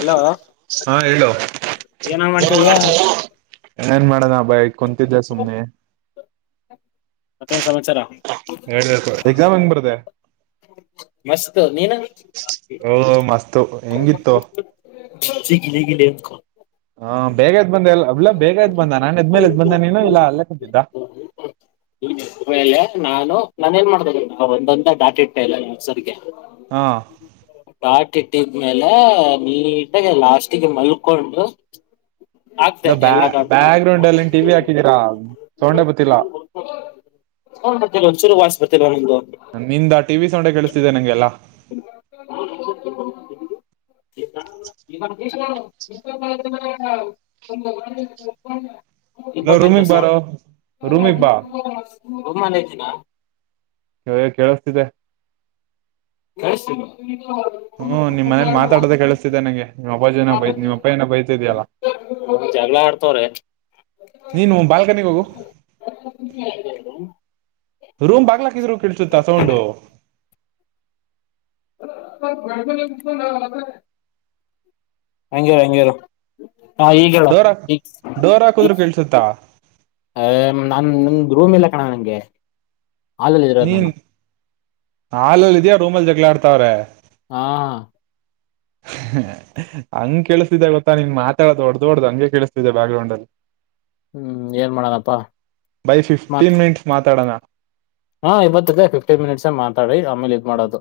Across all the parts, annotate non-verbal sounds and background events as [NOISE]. Hello ಹಾ ಹೇಳು ಏನ ಏನೋ ಮಾಡ್ತಿದೀಯಾ ಮಾಡ್ತಿದೀಯ ಏಏನ್ ಮಾಡೋಣ ಅ ಬಾಯ ಕುಂತಿದ್ದ ಸುಮ್ನೆ ಮತ್ತೇನ್ ಸಮಾಚಾರ ಹೇಳ್ಬೇಕು ಎಕ್ಸಾಮ್ ಹೆಂಗ್ ಬರ್ದೆ ಮಸ್ತತ್ ನೀನು ಓ ಮಸ್ತ್ ಹೆಂಗಿತ್ತು [UNINTELLIGIBLE] ಹಾ ಬೇಗ ಬಂದೆ ಎ ಅವಲ್ಲ ಬೇಗದ್ ಬಂದ ನಾನ್ದ್ಮೇಲೆ ಇದದ್ ಬಂದ ನೀನು ಇಲ್ಲ ಅಲ್ಲೇ ಕುಂತಿದ್ದ ನಾನು ನಾನ ಏನ್ ಮಾಡ್್ದ ಒಂದೊಂದ ಡಾಟ್ ಇಟ್ಟ ಇಲ್ಲ ಮುಗ್ಸೋದಕ್ಕೆ ಹಾ ಟ್ಟಿದ್ಮೇಲೆ ನೀಟಾಗಿ ಲಾಸ್ಟಿಗೆ ಮಲ್ಕೊಂಡು ಆಕ್ದೆ ಇಲ್ಲ ಬ್ಯಾ ಎಲ್ಲ ಡಟ್ನು ಬ್ಯಾಕ್ ಗ್ರೌಂಡ್ ಅಲ್ಲಿ ಟಿವಿ ಹಾಕಿದೀರಾ ಸೌಂಡೆ ಬತ್ತಿಲ್ಲ ಫೋನ್ ಬರ್ತಿದೆ ಒಂದು ಚೂರು ವಾಯ್ಸ್ ಬರ್ತಿಲ್ವ ನಿಮ್ದು ನಿಂದ ಟಿವಿ ಸೌಂಡೆ ಕೇಳಿಸ್ತಿದೆ ನಂಗೆಲ್ಲಾ ಇ ಈಗ ಇಲ್ಲ ಬರತೈತ ರೂಮಿಗ್ ಸೌಂಡ್ ಬಾರೋ ರೂಮಿಗ್ ಬಾ [UNINTELLIGIBLE] ಹ ಕೇಳಿಸತಿದೆ ಕೇಳಸ್ತಿಲ್ವಾ ಹ್ಮ್ ನಿಮ್ಮ ಮನೇಲಿ ಮಾತಾಡೋದ ಕೇಳಿಸ್ತಿದ್ದೆ ನಂಗೆ ನಿಮ್ಮ ಅಬ್ಬಾಜಿ ಬೈತ್ ನಿಮ್ಮ್ ಅಪ್ಪನ ಬೈತಿದ್ಯಲ್ಲ ಹ ಜಗಳ ಆಡ್ತ ನೀನು ಬಾಲ್ಕನಿಗೆ ಹೋಗು ರೂಮ್ ಬಾಗಲಾಕಿದ್ರು ಕೆಳ್ಸುತ್ತ ಸೌಂಡು [UNINTELLIGIBLE] ಹಂಗೆ ಹಂಗೆ ಇರು ಹಾ ಈಗ ಹೇಳು ಡೋರ್ ಹಾಕ್ ಡೋರ್ ಈಗ ಹಾಕುದ್ರು ಕೇಳ್ಸುತ್ತಾ ನಾ ರೂಮ್ ಇಲ್ಲ ಕಣ ನಂಗೆ ಹಾಲಲ್ಲಿ ಇರೋದು ನೀನ್ ನಾನು ಹಾಲಲ್ಲಿ ಇದೆಯಾ ರೂಮಲ್ ಜಗಳಾ ಆಡ್ತಾವ್ರೆ ಹಾ ಹಂಗ್ ಕೆೇಳಿಸ್ತಿದ್ದೆ ಗೊತ್ತಾ ನಿನ್ ಮಾತಾಡೋದು ಹೊಡ್ದ ಹೊಡ್ದ ಹಂಗೆ ಕೇಳಿಸ್ತಿದ್ದ ಬ್ಯಾಗ್ ಗ್ರೌಂಡ್ ಅಲ್ಲಿ ಹ್ಮ್ ಏನ್ ಮಾಡೋಣಪ್ಪಾ ಬೈ ಮಾತ್ ಫಿಫ್ಟೀನ್ ಮಿನಿಟ್ಸ್ ಮಾತಾಡೋಣ ಹಾ ಇವತ್ತ ಫಿಫ್ಟೀನ್ ಮಿನಿಟ್ಸ್ ಮಾತಾಡಿ ಆಮೇಲೆ ಇದ ಮಾಡೋದು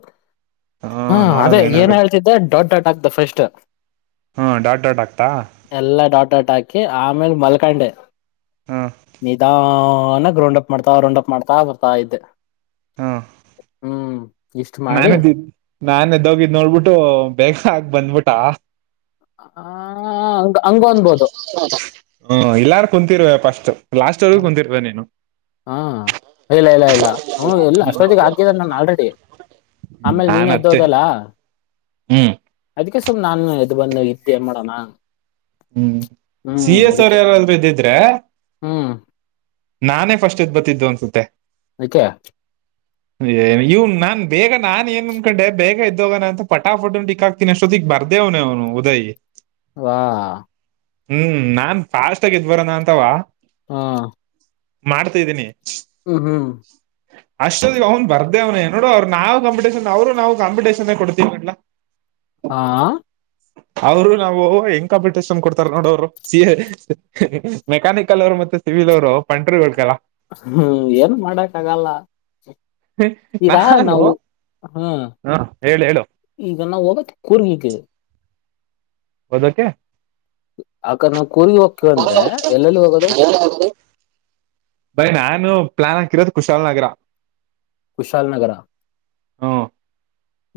ಹಾ ಹ್ಮ್ ನೋಡೋಣ ಅದೇ ಏನ್ ಏನಾಗುತ್ತೆ ಹೇಳ್ತಿದ್ದ ಡೊಡ್ ಡಾಡ್ ಆಗ್ತ ಫಸ್ಟ್ ಹಾ ಡಾಟ್ ಡಾಟ್ ಆಗ್ತಾ ಎಲ್ಲ ಡಾಟ್ ಡಾಟ್ ಟಾಕಿ ಆಮ ಆಮೇಲೆ ಮಲ್ಕಂಡೆ ಹಾ ನಿಧಾನಕ್ಕ್ ರೌಂಡ್ ಅಪ್ ಮಾಡ್ತಾ ರ್ರೌಂಡ್ ಅಪ್ ಮಾಡ್ತಾ ಬರ್ತ ತ್ತ ಇದ್ದೆ ಹಾ ಹ್ಮ್ ಇಷ್ಟ್ ಮಾಡಿ ನಾನದ ನಾನದ್ದೋಗಿದ್ದ್ ನೋಡ್ಬಿಟ್ಟು ಬಗ ಆಗ ಬಂದ್ಬಿಟ. [UNINTELLIGIBLE] ಹ ಎಲ್ಲಾರು ಕುಂತರ್ರುವ ಫಸ್ಟ್ ಲಾಸ್ಟ್ವರ್ಗೂ ಕುಂತಿರ್ಬೇಕ ನೀನು. ಹಾ ಇಲ್ಲ ಇಲ್ಲ ಇಲ್ಲ ಹ್ಮ ಎಲ್ಲ ಅಷ್ಟೊತ್ತಿಗೆ ಹಾಕಿದನೆ ನಾನ ಆಲ್ರೆಡಿ. ಆಮೇಲ್ ನಾನ್ ನೀನ್ ಅತ್ತೆ ಎದ್ದೋದಲ್ಲ ಅದ ಹ್ಮ್ ಅದಕ್ಕೆ ಸುಮ ನಾನು ಎದ್ದ ಬಂದ ಇದ್ದೇ ಮಾಡೋಣ. ಹ್ಮ್ ಸಿ ಹ್ಮ್ ಎಸ್ ಅವ್ರ ಅದಕ್ಕೆ ಯಾರಾದ್ರು ಇದ್ದಿದ್ರೆ. ಹ್ಮ್ ನಾನೇ ಫಸ್ಟ್ ಎದ ಬತಿದ್ದು ಅನ್ಸುತ್ತೆ ಅದಕ್ಕೆ ಏ ಇವನ್ ನಾನ್ ಬೇಗ ನಾನ್ ಏನ್ ಅಂದನ್ಕೊಂಡೆ ಬೇಗ ಇದ್ದೋಗನಂತ ಪಟಾ ಪಫಟಂಡಟಿಕ್ಾಕ್ತೀನಿ ಅಷ್ಟೊತ್ತಿಗ್ ಬರ್ದೇವನ ಅವನು ಉದಯ್. ಒಹ್. ಹ್ಮ್ ನಾನ್ ಫಾಸ್ಟ್ ಆಗಿ ಎದ್ದ ಬರನ ಅಂತವ. [INAUDIBLE] ಮಾಡ್ತಿದ್ದೀನಿ ಹ್ಮ್ ಹ್ಮ್ ಅಷ್ಟದಗ ಅವನ್ ಬರ್ದೆ ಅವ್ನೆ. ನೋಡು ಅವ್ರು ನಾವವು ಕಂಪಿಟೇಷನ್ ಅವ್ರು ನಾವು ಕಾಂಪಿಟೇಷನ್ ಕೊಡ್ತೀವವಿ ಅಾ ಹಾ. ಅವರು ನಾವು ಹೆಂಗ್ ಕಾಂಪಿಟೇಷನ್ ಕೊಡ್ತಾರ ನೋಡ ಅವರು ಸಿ ಎ ಮೆಕ್ಯಾನಿಕಲ್ ಅವರು ಮತ್ತೆ. ಸಿವಿಲ್ ಅವರು ಪಂಟ್ರಗಳಕಲ್ಲ. ಹ್ಮ್ ಏನ್ ಮಾಡಕ್ಗಲ್ಲ. ಈಗಾ ನಾನು ನಾವು ಹ್ಮ. ಹ ಹೇಳು ಹೇಳು [UNINTELLIGIBLE] ಓದಕ. [INAUDIBLE] ಆಕ ನಾವ್ ಕೂರ್ಗಿ ಹೋಗ್ತಿವ ಅಂದ್ರೆ ಎಲ್ಲೆಲ್ಲಿ ಹೋಗೋದು ಬೈ ನಾನು ಪ್ಲಾನ್ ಹಾಕಿರೋದು ಕುಶಾಲನಗರ. ಕುಶಾಲ ನಗರ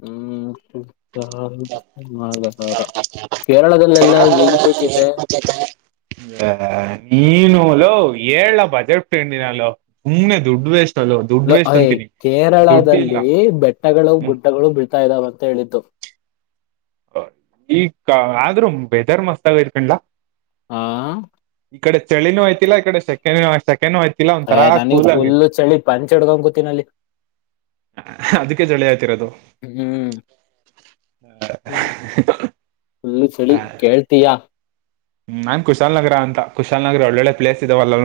ಹ್ಮ. [UNINTELLIGIBLE] ಕೇರಳದಲ್ಲೆಲ್ಲ ಹೆಂಗ್ ಬಿಳ್ತತೆ. ನೀನುಲೋ ಏಲ ಬಜೆಟ್ಂಡಿ ನಾನ ಸುಮ್ನೆ ದುಡ್ಡು ವೇಷ್ಟ ಅಯ್ ದುಡ್ಡಿಲ್ಲ ಕೇರಳದಲ್ಲಿ ಬೆಟ್ಟಗಳು ಹ್ಮ್ ಗುಡ್ಡಗಳು ಬೀಳ್ತಾ ಇದ್ದಾವ ಅಂತ ಹೇಳಿದ್ದು. ಹ ಈ ಆದ್ರೂ [UNINTELLIGIBLE] ಹಾ. ಈ ಕಡೆ ಚಳಿನೂ ಅಯ್ತಿಲ್ಲ ಇ ಕಡೆ ಸೆ ಸೆಕೇನು ಆಯ್ ಅ ನನಗ್ ಫುಲ್ ಚಳಿ ಪಂಚ್ ಹಡ್ಗಂ ಕೂತಿನ ಅಲ್ಲಿ. ಅದಕ್ಕೆ ಜಳಿ ಆ್ತರೋದು. ಹ್ಮ ಅಲ್ಲ ಚಳಿ ಕೇಳ್ತಯಾ. ನಾನ್ ಕುಶಾಾಲ ನಗರ ಅಂತ ಕುಶಾಲ ನಗರ ಒಳ್ಳೊಳ್ಳೆ ಪ್ಲೇಸ್ ಇದಾವಲ್ಲ.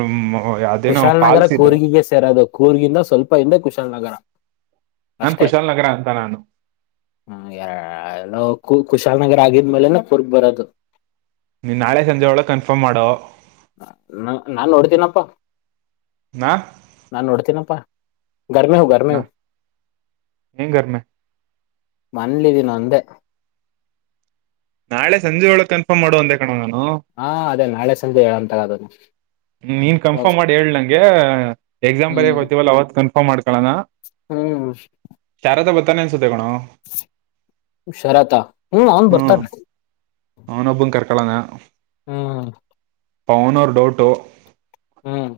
ಅದೇನೋ ಕುಶಾಲನಗರ ಫಾಲ್ಸ್ ಇದೆ ಕೂರ್ಗಿಗೆ ಸೇರೋದು ಕೂರ್ಗಿಂದ ಸ್ವಲ್ಪ ಹಿಂದೆ ಕುಶಾಲನಗರ. ನಾನ್ ಕುಶಾಲ್ ನಗರ ಅಂತ ನಾನು. ಹ್ಮ ಎರ ಎಲ್ಲೋ ಕು ಕುಶಾಲನಗರ ಆಗಿದ್ಮೇಲೆನೆ ಕುರ್ಗ ಬರೋದು. ನೀನ್ ನಾಳೆ ಸಂಜೆ ಒಳಗೆ ಕನ್ಫರ್ಮ್ ಮಾಡೋ. ನ ನಾನ್ ನೋಡ್ತೀನಪ್ಪಾ ನಾ ನಾನ್ ನೋಡ್ತೀನಪ್ಪಾ. [UNINTELLIGIBLE] ಮನೇಲಿ ಇದೇನ ಅಂದೇ. ನಾಳೆ ಸಂಜೆ ಒಳಗೆ ಕನ್ಫರ್ಮ್ ಮಾಡುವಂದೆ ಕಣೋ ನಾನು. ಹಾ ಅದೇ ನಾಳೆ ಸಂಜೆ ಹೇಳಂತರ ಅದದು. ನೀನ್ ಕನ್ಫರ್ಮ್ ಮಾಡಿ ಹೇಳ ನಂಗೆ ಎಕ್ಸಾಮ್ ಬರಯ ಹ್ಮ್ ಹ್ತಿವಲ್ಲ ಅವತ್ ಕನ್ಫರ್ಮ್ ಮಾಡ್ ಕಳನ ಹ್ಮ್ ಚಾರದ ಬತಾನ ಅನ್ ಣ ಶರತ ಹ್ಮ್ ಅವ್ನ್ ಹ್ಮ ಹ ಬರ್ತಾನೆ ಅವನ್ ಒಬ್ಬನ್ ಕರ್ ಕೊಳನ. ಹ್ಮ್. ಪೌನವರ್ ಡೌಟ್. ಹ್ಮ್.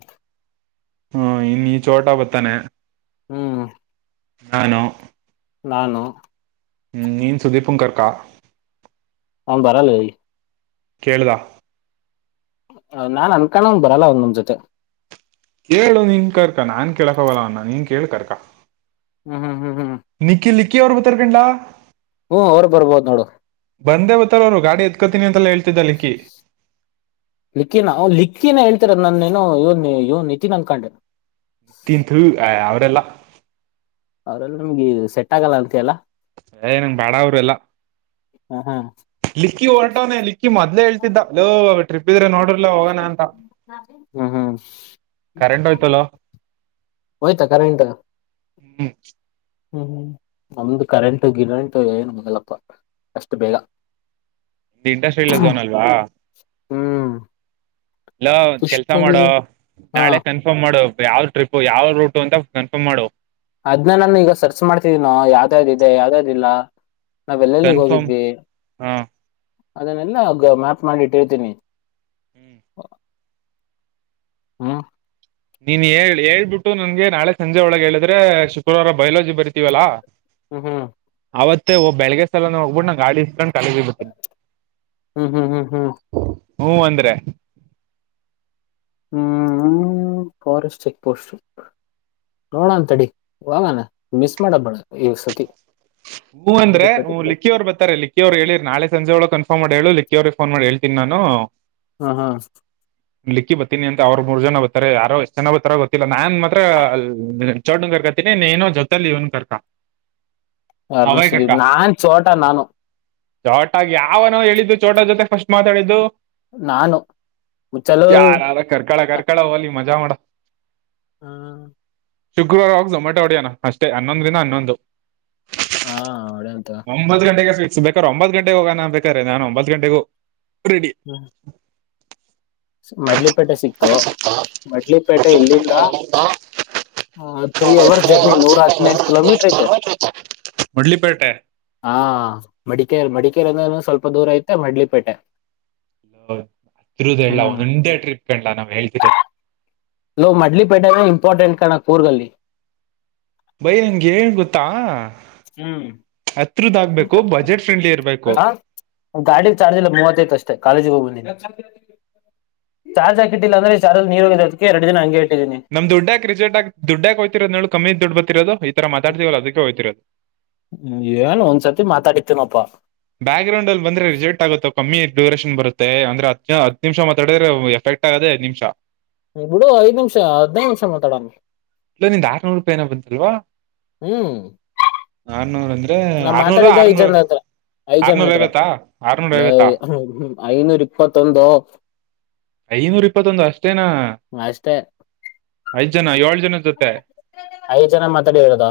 ಹ್ಮ ಇನ್ ಚೋಟ ಬತಾನೆ. ಹ್ಮ್. ನಾನೋ. ನಾನು. ಹ್ಮ್ ನೀನ್ ಸುದೀಪು ಕರ್ಕಾ. ಹ ಬರಲ್ಲಿ. ಕೇೇಳಿದ. ನಾನ್ ಅನ್ಕೊಂಡಂಗ ಬರಲ್ಲ ಅವ್ ನಮ ಜೊತೆ ಹೇಳು ನೀನ್ ಕರ್ಕ ನಾನ್ ಕೇಳಕವಲ್ಲ ಅವನ್ನ ನೀನ್ ಕೇಳಿ ಕರ್ಕ. ಹ್ಮ್ ಹ್ಮ್ ಹ್ಮ್ ಹ್ಮ್ ನಕ್ಕಿ ನಕ್ಕಿ ಅವರು ಗತ್ತರ್ಕಂಡಾ. ಹ್ಮ್ ಅವ್ರು ಬರ್ಬೋದು ನೋಡು ಬಂದೇ ಬತ್ತಾರ ಅವರು ಗಾಡಿ ಎತ್ಕೋತೀನಿ ಅಂತೆಲ್ಲ ಹೇಳ್ತಿ. ನಿಿಕ್ಕಿನ ಲಿಕ್ಕಿನ ಎ. ನನ್ನೇನೋ ಇವನ್ ಇವನ್ ನಿತಿ ನನ್ ಕಂಡ. ನಿತ್ಯನ್ಥ ಅವರೆಲ್ಲ. ಅವ್ರಲ್ಲ ನಮ್ಗೆ ಸೆಟ್ ಆಗಲ್ಲ ಅಂತೆ ಅಲ್ಲ. ಸ ನಂಗ್ ಬಾಡ ಅವರು ಎಲ್ಲಾ. ಹ ಹಾ. ಲಿಕ್ಕಿ ಹೊರಟವಾನನೆ ಲಿಕ್ಕಿ ಮೊದ್ೇ ಹೇಳ್ತಿದ್ದ ಅಲ್ಲೋ ಟ್ರಿಪ್ ಇದ್ರೆ ನೋಡರ್ಲ ಹೋಗೋಣ ಅಂತ. ಹ ಹಾ. ಕರೆಂಟ್ ಯ್ತಲೋ. ಆಯ್ತಾ ಕರೆಂಟ್ ಹ್ಮ್. ಹ್ಮ್ ಹ್ಮ್ ನಮ್ದು ಕರೆಂಟ್ ಗಿರಂಟ್ು ಏನು ಮಂಗಲ್ಲಪ್ಪ ಅಷ್ಟು ಬೇಗ. ಇ ಇಂಡಸ್ಟ್ರಿಯಲ್ ಝೋನ್ ಅಲ್ವಾ. ಹ್ಮ್. ಇಲ್ಲ ಕೆಲ್ಸ ಮಾಡುವ ಪುಷ್ಪಗಿರಿ ಹಾ ನಾಳೆ ಕನ್ಫರ್ಮ್ ಮಾಡುವ. ಯಾವ್ ಟ್ರಿಪ್ು ಯಾವ್ ರೂಟ ಅಂತ ಕನ್ಫರ್ಮ್ ಮಾಡು. ಅದ್ನ ನಾನು ಈಗ ಸರ್ಚ್ ಮಾಡ್ತಿದೀನೋ ಯಾವ್ದ್ದ ಇದೆ ಯಾವ್ದ್ಯಾವ್ದಿಲ್ಲ. ನಾವೆಲ್ಲೆಲ್ಲಿಗೆ ಕನ್ಫರ್ಮ್ ಹೋಗಿದ್ವಿ ಹಾ ಅದನ್ನೆಲ್ಲ ಮ್ಯಾಪ್ ಮಾಡಿ ಇಟ್ಟಿರ್ತೀನಿ. ಹ್ಮ್ ಹ್ಮ. ನೀನ್ ಹೇಳ ಹೇಳ್ಬಿಟ್ಟು ನನ್ಗೆ ನಾಳೆ ಸಂಜೆ ಒಳಗೆ ಹೇಳಿದ್ರೆ ಶುಕ್ರವಾರ ಬಯೋಲಜಿ ಬರಿತೀವಲ್ಲಾ. ಹ್ಮ ಹ್ಮ್. ಅವತ್ತ ಹ ಬೆಳಗ್ಗೆ ಸ್ಲಾನ ಹೋಗಬಿಟ್ಟ ನ ಗಾಡಿಸ್ೊಂಡ ಹ್ಮ್ ಹ್ಮ್ ಹ್ಮ್ ಹ್ಮ್. ಹ್ಮ ಅಂದ್ರೆ. ಹ್ಮ್ ಫಾರೆಸ್ಟ್ ಚೆಕ್ ಪೋಸ್ಟ್. ನೋಡ ಅಂತಡಿ ವಾಗಣ ಮಿಸ್ ಮಾಡ ಬೇಳ ಈ ಸತಿ. ಹೂ ಹ್ಮ್ ಅಂದ್ರೆ ಹ್ಿಕ್ಕಿಯ್ ಬತಾರೆ ಲಿಕ್ಕಿಯ್ರು ಹೇಳಿರಿ ನಾಳೆ ಸಂಜೆ ಒಳಗೆ ಅನ್. ಫನ್ ಮಾಡಿ ಹೇಳ ಿವ ಫನ್ ಮಾಡಿ ಹೇಳ್ೀನಿ ನಾನು. ಹ್ಮ ಹಾ. ಲಿಕ್ಕಿ ಬತೀನಿ ಅಂತ ಅವ್ರರು ಮೂರ್ ಜನ ಬತಾರೆ ಯಾರೋ ಎಷ್ಟ್ ಜನ ಬತಾರ ಗೊತ್ತಿಲ್ಲ ನಾನ್ ಮಾತ್ರ ಅ. ಚೊಡ್ ಕರ್ಕ ತಿಿ ನೇನುೋ ಜೊತೆ ಲನು ಕರ್ಕಾ. ಅರ್ಣ ಸುದೀಪ್ ನಾನ್ ಚೋಟಾ ನಾನು. ಚೋಟಾಗಿ ಯಾವನೋ ಹೇಳಿದ್ದು ಚೋಟ ಜೊತೆ ಫಸ್ಟ್ ಮಾತಾಡಿದ್ದು. ನಾನು ಮುಚ್ಚಲು ಯಾರ ಯಾರ ಕಕಡ ಕಕಡ ಒಲಿ ಮಜಾ ಮಾಡ ಹ್ಮ. ಶುಕ್ರವಾರ ಹೋಗಿ ಝೊಮೆಟೊ ಹೊಡಿಯೋಣ ಅಷ್ಟೇ ಹನ್ನೊಂದರಿಂದ ಹನ್ನೊಂದು. ಹಾ ಅವಡಂತ. ಸ ಬೇಕಾದ್ರ ಒಂಬತ್ ಗಂಟೆಗೆಗ ಹೋಗಣ ನನ್ ಬೇಕ್ರೆ ನಾನು ಒಂಬತ್ ಗಂಟೆಗೂ ರೆಡಿ. ಮಡ್ಲಿಪೇಟೆ ಸಿಕ್ತು ಮಡ್ಲಿಪೇಟೆ ಇಲ್ಲಿಂದ ಹ ತ್ರೀ ಅವರ್ ಜರ್ನ ನೂರ ಅತ್ಿನ ಕಿಲೋಮೀಟರ್ ಇತೆ ಮುಡ್ಲಿಪೇಟೆ ಹಾ ಮಡಿಕಲ್ ಮಡಿಕ ಂದ ಸ್ವಲ್ಪ ದೂರ ಐತೆ ಮಡ್ಲಿಪೇಟೆ ಹತ್ತಿರದಲ್ಲ ಹ್ಮ್ ಒಂದೇ ಟ್ರಿಪ್ ಕಂಡಲ್ಲ ನಾವ್ ಹೇಳ್ತಿರೋದು ಲ ಮಡ್ಲಿಪೇಟನ ಇಂಪಾರ್ಟೆಂಟ್ ಕಣ ೂರ್ಗಲ್ಲಿ ಬೈ ನಂಗೆ ಹೇಳ್ ಗೊತ್ತಾ ಹ್ಮ್ ಹತ್ರದ ಆಗ್ಬೇಕು ಬಜೆಟ್ ಫ್ರೆಂಡ್ಲಿ ಇರ್ಬೇಕು ಹ ಗಾಡಿ ಚಾರ್ಜ್ ಎಲ್ಲಾ ಮೂವತ್ತೈ ಅಷ್ಟೇ ಕಾಲಜಿಗೆ ಹೋಗಬಂದಿನ ಚಾರ್ಜ್ ಹಾಕಿಟ್ಟಿಲ್ಲ ಅಂದ್ರೆ ಚಾರ್ಜ ನೀರ ಹೋಗದಕ್ಕೆ ಎರಡು ದಿನ ಹಂಗೆ ಇ ನಮ್ ದುಡ್ಡ ಕಿಕೆಟ ಆ ಡ್ಡಕ್ೋ್ತಿೋದ ಹೇಳೇಳ ಕಮ್ಮಿ ದುಡ್ ಬತಿರೋದು ಈರ ಮಾತಾಡ್ತಿೀವಲ್ಲ ಅದಕ್ಕೆ ಹೋ್ತಿರೋದು ್ಮ ಏನ್ ಒಂದ್ಸರ್ತಿ ಮಾತಾಡಿತೇನಪ್ಪಾ ಬ್ಯಾಕ್ ಗ್ರೌಂಡ್ ಅಲ್ಲಿಂದೆಿಸಜೆಟ್ ಆಗುತ್ತ ಕಮ್ಮಿ ಡ್ಯೂರಷನ್ ಬರುತ್ತೆ ಮತ್ತೆ ಅಂದ್ರೆ ಹತ್್ ಹದ್ ನಿಮಿಷ ಮಾತಾಡಿದ್ರೆ ಎಫೆಕ್ಟ್ ಆಗದೆ ದ್ ನಿಮಿಷ ಬಿಡು ಐದ್ ನಿಮಿಷ ಹದ್ಿನೈದು ನಿಮಿಷ ಮಾತಾಡಣ ಇಲ್ಲ ನಿಂದ ಆರ್ನೂರು ರೂಪಾಯ ಏ ಬಂತಲ್ವಾ ಹ್ಮ್ ಆರ್ನೂರ್ ಅಂದ್ರೆ ನಾ ಆರ್ನೂರ ಮಾತಾಡಿದ್ದೆ ಆರ್ನೂರ್ ಈಜಂದತ್ರ ಐಚನ ಆರ್ನೂರ ಮಾತ್ರ ಐವತ್ತಾ ಆರ್ನೂರ ಐವತ್ತಾ ಅ ಐನೂರು ಇಪ್ಪತ್ತೊಂದೋ ಐನೂರ ಇಪ್ಪತ್ತೊಂದು ಅಷ್ಟೇನಾ ಅಷ್ಟೇ ಐದ್ ಜನ ಐ ಐದ್ ಜನ ಮಾತಾಡಿರೋದ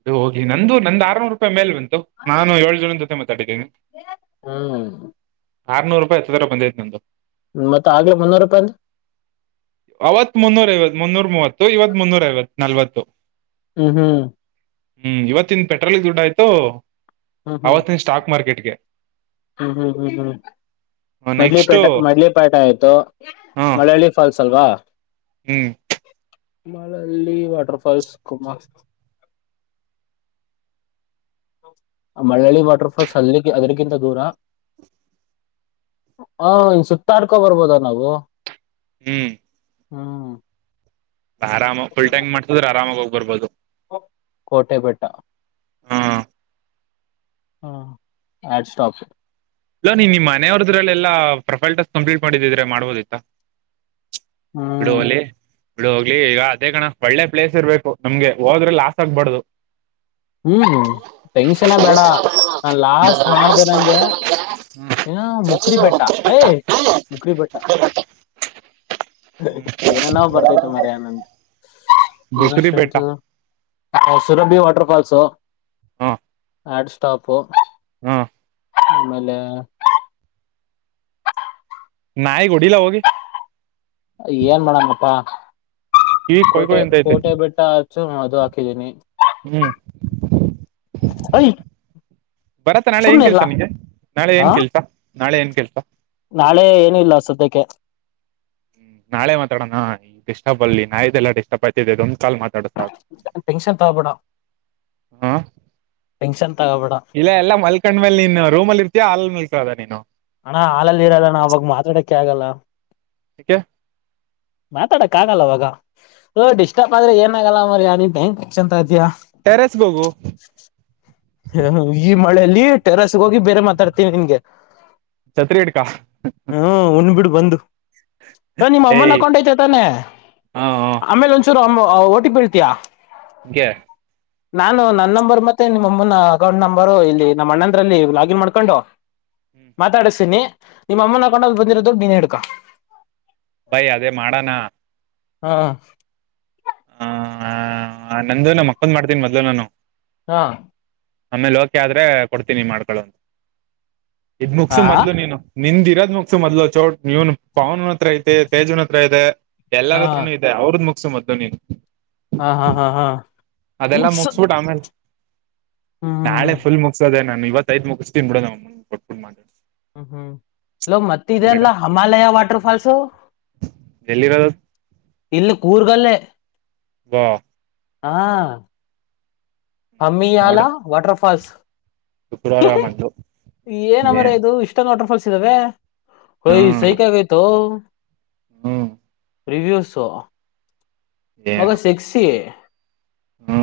ಅದು ಹೋಗ್ಲಿ ನಂದು ನಂದು ಆರ್ನೂರು ರೂಪಾಯಿ ಮೇಲ್ ಬಂತ ನಾನು ಏಳು ಜನ ಜೊತೆ ಮತ್ತೆ ಹ್ಮ್ ಆರ್ನೂರು ರೂಪಾಯ ಹತ್ರ ಬಂದೈತ್ತು ನಿಮದು ಮತ್ತ ಆಗ್ಲೇ ಮುನ್ನೂರು ರೂಪಾಯಿ ಅವವತ್ತು ಮನೋರ ಇವ ಮನೋರ ಮವತ್ತು ಇದು ಇವತ್ ಮುನ್ನೂರ ಐವತ್ ನಲ್ವತ್ತು ಹ್ಮ್ ಹ್ಮ್ ಹ್ಮ್ ಇವತ್ತಿನ ಪೆಟ್ರೋಲ್ಿಗೆ ದುಡ್ಡ ಆಯ್ತು ಹ್ಮ್ ಹ್ಮ್ ಅವತ್ತನ್ ಸ್ಟಾಕ್ ಮಾರ್ಕೆಟ್ಗೆ ಹ್ಮ್ ಹ್ಮ್ ಹ್ಮ್ ಹ್ಮ್ ಮಡ್ಲಿ ನೆಕ್ಸ್ಟ್ ಪೇಟೆ ಮಡ್ಲಿ ಪೇಟೆ ಆಯ್ತು ಹ ಮಳ್ಳಳ್ಳಿ ಫಾಲ್ಸ್ ಅಲ್ವಾ ಹ್ಮ್ ಮಳಲ್ಲಿ ವಾಟರ್ಫಾಲ್ಸ್ ಕುಮಾರ್ ಮಳ್ಳಳ್ಳಿ ವಾಟರ್ಫಾಲ್ಸ್ ಅದ ಅದರಿಗಿಂತ ದೂರ ಹ ಇನ್ ಸುತ್ತಡ್ಕೊ ಬರ್ಬೋದ ನಾವು ಹ್ಮ್ ಹ್ಮ ಆರಾಮ ಫುಲ್ ಟ್ಯಾಕ್ ಮಾಡಸಿದ್ರೆ ಆರಾಮಾಗಿ ಹೋಗ್ಬರ್ಬೋದು ಕೋಟೆಪಟ್ಟ ಹಾ ಹ್ಮ ಆಡ್ ಸ್ಟಾಪ್ ಇಲ್ಲ ನೀ ನಿಮ್ಮ ಮನೆಯವ್ರದ್ರಲ್ಲ ಎಲ್ಲಾ ಪ್ರೊಫೈಲ್ ಟಾಸ್ಟ್ ಕಂಪ್ಲೀಟ್ ಮಾಡಿದ್ದಿದ್ರೆ ಮಾಡ್ಬೋದಾಯ್ತಾ ಹ್ಮ್ ಬಿಳ ಹೋಗ್ಲಿ ಈಗ ಅದೇ ಕಣ ಒಳ್ಳೆ ಪ್ಲೇಸ್ ಇರ್ಬೇಕು ನಮ್ಗೆ ಹೋದ್ರೆ ಲಾಸ್ ಆಗ್ಬಾರ್ದು ಹ್ಮ್ ಟೆನ್ಷನ್ ಬೇಡ ನನ್ ಲಾಸ್ಟ್ ಮಾಡ್ದಂಗೆ ಏನ ಮುಕರಿ ಬೆಟ್ಟಾ ಮುಕರಿ ಬಟ್ಟಾ ಏನ ನಾವ್ ಬರ್ತೈತ ಮರ ಆನಂದ್ ಬುಕ್ರಿ ಬೆಟ್ಟ ನ್ಷ್ಟ ್ರೆಂಡ್ಸ್ ಸುರಬಿ ವಾಟರ್ಫಾಲ್ಸ್ ಹಾ ಆಡ್ ಸ್ಟಾಪು ಹ್ಮ ಹೆಲೋ [UNINTELLIGIBLE] ನಾಯಿ ಹೊಡೆಲ ಹೋಗಿ ಏನ್ ಮಾಡಣಪ್ಪಾ ಕಿವಿಗ್ [UNINTELLIGIBLE] ಕೊಯ್ ಕಟೆ ಕೊಯ್ ಅಂತೈತೆ ಕಟೆ ಬೆಟ್ಟಾು ಹೆಚ್ಚು ಅದು ಆಕೆಡೆನೆ ಹ್ಮ್ [UNINTELLIGIBLE] ಬರತ್ತ ನಾಳೆ ಏನ್ ಸುಮ್ನೆ ಕೆಲ್ಸ ಇರ್ಲಾ ನಿಂಗೆ ನಾಳೆ ಹ ಏನ್ ಕೆಲ್ಸ ನಾಳೆ ಏನ್ ಕೆಲ್ಸ ನಾಳೆ ಏನುೂ ಇಲ್ಲ ಸದ್ಯಕ್ಕೆ ನಾಳೆ ಮಾತಾಡಣ ಈ ಡಿಸ್ಟರ್ಬ್ ಅಲ್ಲಿ ನಾಯ್ದೆಲ್ಲ ಡಿಸ್ಟರ್ಬ್ ಆಗ್ತಿದೆೊ ಕಾಲ್ ಮಾತಾಡು ಸಾಕು ಟೆನ್ಷನ್ ತಗೋಬೇಡ ಹ್ಮ್ ಟೆನ್ಷನ್ ತಗೋಬೇಡ ಇಲ್ಲ ಎಲ್ಲ ಮಲ್ಕಂಡ ಮೇಲೆ ನೀನ್ ರೂಮಲ್ಲಿ ಇರ್ತಯಾ ಆಲ್ ಮಲ್ಕದ ನೀನು ಅಣ್ಣ ಹಾಲಲ್ಲಿ ಇರಲ್ಲಣ ಅವಾಗ ಮಾತಾಡಕ್ಕೆ ಆಗಲ್ಲ ಯಾಕೆ ಮಾತಾಡಕ್ ಆಗಲ್ಲ ಅವವಾಗ ಓ ಡಿಸ್ಟರ್ಬ್ ಆದ್ರೆ ಏನ ಆಗಲ್ಲ ಮರಿ ನೀನ್ ಟೆನ್ಶನ್ ತೊಗಟೆಯ ಟೆರೆಸ್ ಹೋಗು ಈ ಮಳೆಯಲ್ಲಿ ಟೆರಸ್ಗೆ ಹೋಗಿ ಬೇರೆ ಮಾತಾಡ್ತೀನಿ ನಿನ್ಗೆ ಚತ್ರಿ ಎಡ್ಕ್ಕಾ ಹ್ಮ್ [UNINTELLIGIBLE] ಉಣ್ಬಿಡ್ ಬಂದು ನಿಮ್ಮ ಏಯ್ ಅಮ್ಮನಕೊಂಡ ಐತೆ ತಾನೆ ಹಾ ಆಮೇಲೆ ಒಂದಸೂರು ಅಮ್ಮ ಓಟೋ ಹೇಳುತೆಯ ಯಾಕೆ ನಾನು ನನ್ನ ನಂಬರ್ ಮತ್ತೆ ಮಮ್ಮನ ಅಕೌಂಟ್ ನಂಬರು ಇಲ್ಲಿ ನಮ್ಮ ಅಣ್ಣಂದ್ರಲ್ಲಿ ಲಾಗಿನ್ ಮಾಡ್ಕೊಂಡು ಮಾತಾಡಿಸತೀನಿ ನಿಮ್ಮ ಅಮ್ಮನ ಅಕೌಂಟ್ ಬಂದಿರೋದೊಡ್ ಡುಡು ನೆನೆ ಇದುಕೊ ಬೈ ಅದೇ ಮಾಡಣ ಹಾ ಆ ನಂದು ನಾ ಅಕ್ಕಂದ್ ಮಾಡ್ತೀನಿ ಮೊದ್ಲು ನಾನು ಹಾ ಆಮೇಲೆ ಹೋಕೆ ಆದ್ರೆ ಕೊಡ್ತೀನಿ ಮಾಡ್ಕೊಳ್ಳ ಅಂತ ಇದ್ ಹಾ ಮುಗಸು ಮೊದ್ಲು ನೀನು ನಿಂದಿ ಮುಗಸು ಮೊದ್ಲು ಚೋಟ್ ಇವನು ಪಾವನ್ನ್ ಹತ್ರ ಐತಿ ತೇಜ್ನ್ ಹತ್ರ ಇದೆ ಹಾ ಎಲ್ಲರತ್ರನು ಇದೆ ಅವ್ರದ್ ಮುಗಸು ಮದ್ದು ನೀನ್ ಹಾ ಹಾ ಹಾ ಹಾ ಅದೆಲ್ಲಾ ಮುಗಿಸು ಮುಗಸ್ಬಿಟ್ಟು ಆಮೇಲೆ ನಾಳೆ ಫುಲ್ ಮುಗಸದೆ ನಾನ ಇವತ್ತ ಐತ್ ಮುಗಿಸ್ತೀನಿ ಬಿಡೋ ಕೊಟ್ಬಿು ಮಾತಾಡ್ ಹ್ಮ ಹೇಳೊ ಮತ್ತತಿದೆಲ್ಲ ಹಮಲಯ ವಾಟರ್ಫೋಲ್ಸ್ ಎಲ್ಲಿರೋದು ಇಲ್ಲ ಕೂರ್ಗಲ್ಲೇ ವಾ ಹಾ ಹಮ್ಮಿ ಅಲಾ ನೋಡು ವಾಟರ್ಫಾಲ್ಸ್ ಶುಕ್ರವಾರ [UNINTELLIGIBLE] ಬಂದು ಏನ ಏ ಮರಯ ಇದು ಇಷ್ಟಂದು ವಾಟರ್ಫಾಲ್ಸ್ [UNINTELLIGIBLE] ಒಯೆ ಹ್ಮ್ ಸಾಯೇಹಾಯ್ತು ಹ್ಮ್ ರಿವ್ಯೂಸ್ ಮಗ ಸೆಕ್ಸಿ ಹ್ಮ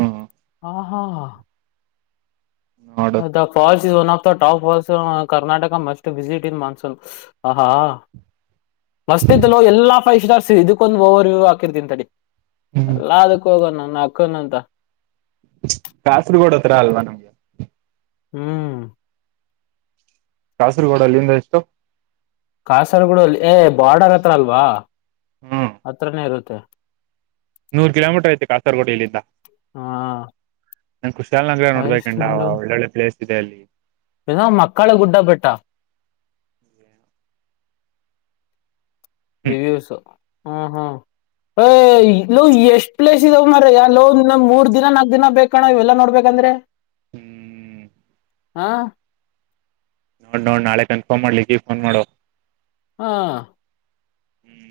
ಹಾ ಹಾ ಹಾ ನೋಡು falls is one of top Karnataka must visit in monsoon [UNINTELLIGIBLE] ಮಸ್ತ್ ಇದಲ್ಲ ಎಲ್ಲಾ ಫೈವ್ ಸ್ಟಾರ್ಸ್ ಇದಕ್ಕೊಂದಂದು ಓವರ್ ವ್ಯ್ ಹಾಕಿರ್ತನ್ಂತಡಿ ಹ್ಮ್ ಎಲ್ಲಾ ಅದಕ್ಕ ಹೋಗಣ ನನ್ನ ಅಕ್ಕನಂತ ಕಾಸರ್ಗೋಡ ಹತ್ರತ್ರ ಅಲ್ವಾ ನಮ್ಗೆ ಹ್ಮ್ ಕಾಸರಗೋಡ ಅಲ್ಲಿಂದ ಎಷ್ಟು ಕಾಸರಗೋಡಲ್ಲಿ ಏ ಬಾರ್ಡರ್ ಹತ್ರ ಅಲ್ವಾ ಹ್ಮ್ ಹತ್ರನೇ ಇರುತ್ ತೆ ನೂರ್ ಕಿಲೋಮೀಟರ್ ಐತೆ ಕಾಸರ್ಗೋಡ್ ಇಲ್ಲಿಧ ಹಾ ನನ್ ಕುಶಾಲ ನಗ್ರ ನೋಡ್ಬೇಕಂಡ ಒಳ್ಳೊಳ್ಳೆ ಪ್ಲೇಸ್ ಇದೆ ಅಲ್ಲಿ ಇನ್ನುಾ ಮಕ್ಕಳ ಗುಡ್ಡಬೆಟ್ಟಾ ಹ್ಮ್ ರಿವ್ಯೂಸ್ ಹೂ ಹೂ ಎ ಲೋ ಎಷ್ಟ್ ಪ್ಲೇಸ್ ಇದಾವ್ ಮಾರಾಯ ಲೋ ಎನ್ನ ಮೂರ್ ದಿನ ನಾಕ್ ದಿನ ಬೇಕಣ ಇವೆಲ್ಲಾ ನೋಡ್ಬೇಕ್ ಅಂದ್ರೆ ಹ್ಮ್ ಹಾ ನೋಡ್ ನೋಡ್ ನಾಳೆ ಕನ್ಫರ್ಮ್ ಮಾಡ್ಲಿ ಲಿಕೀಗ್ ಫೋನ್ ಮಾಡೋ ಹಾ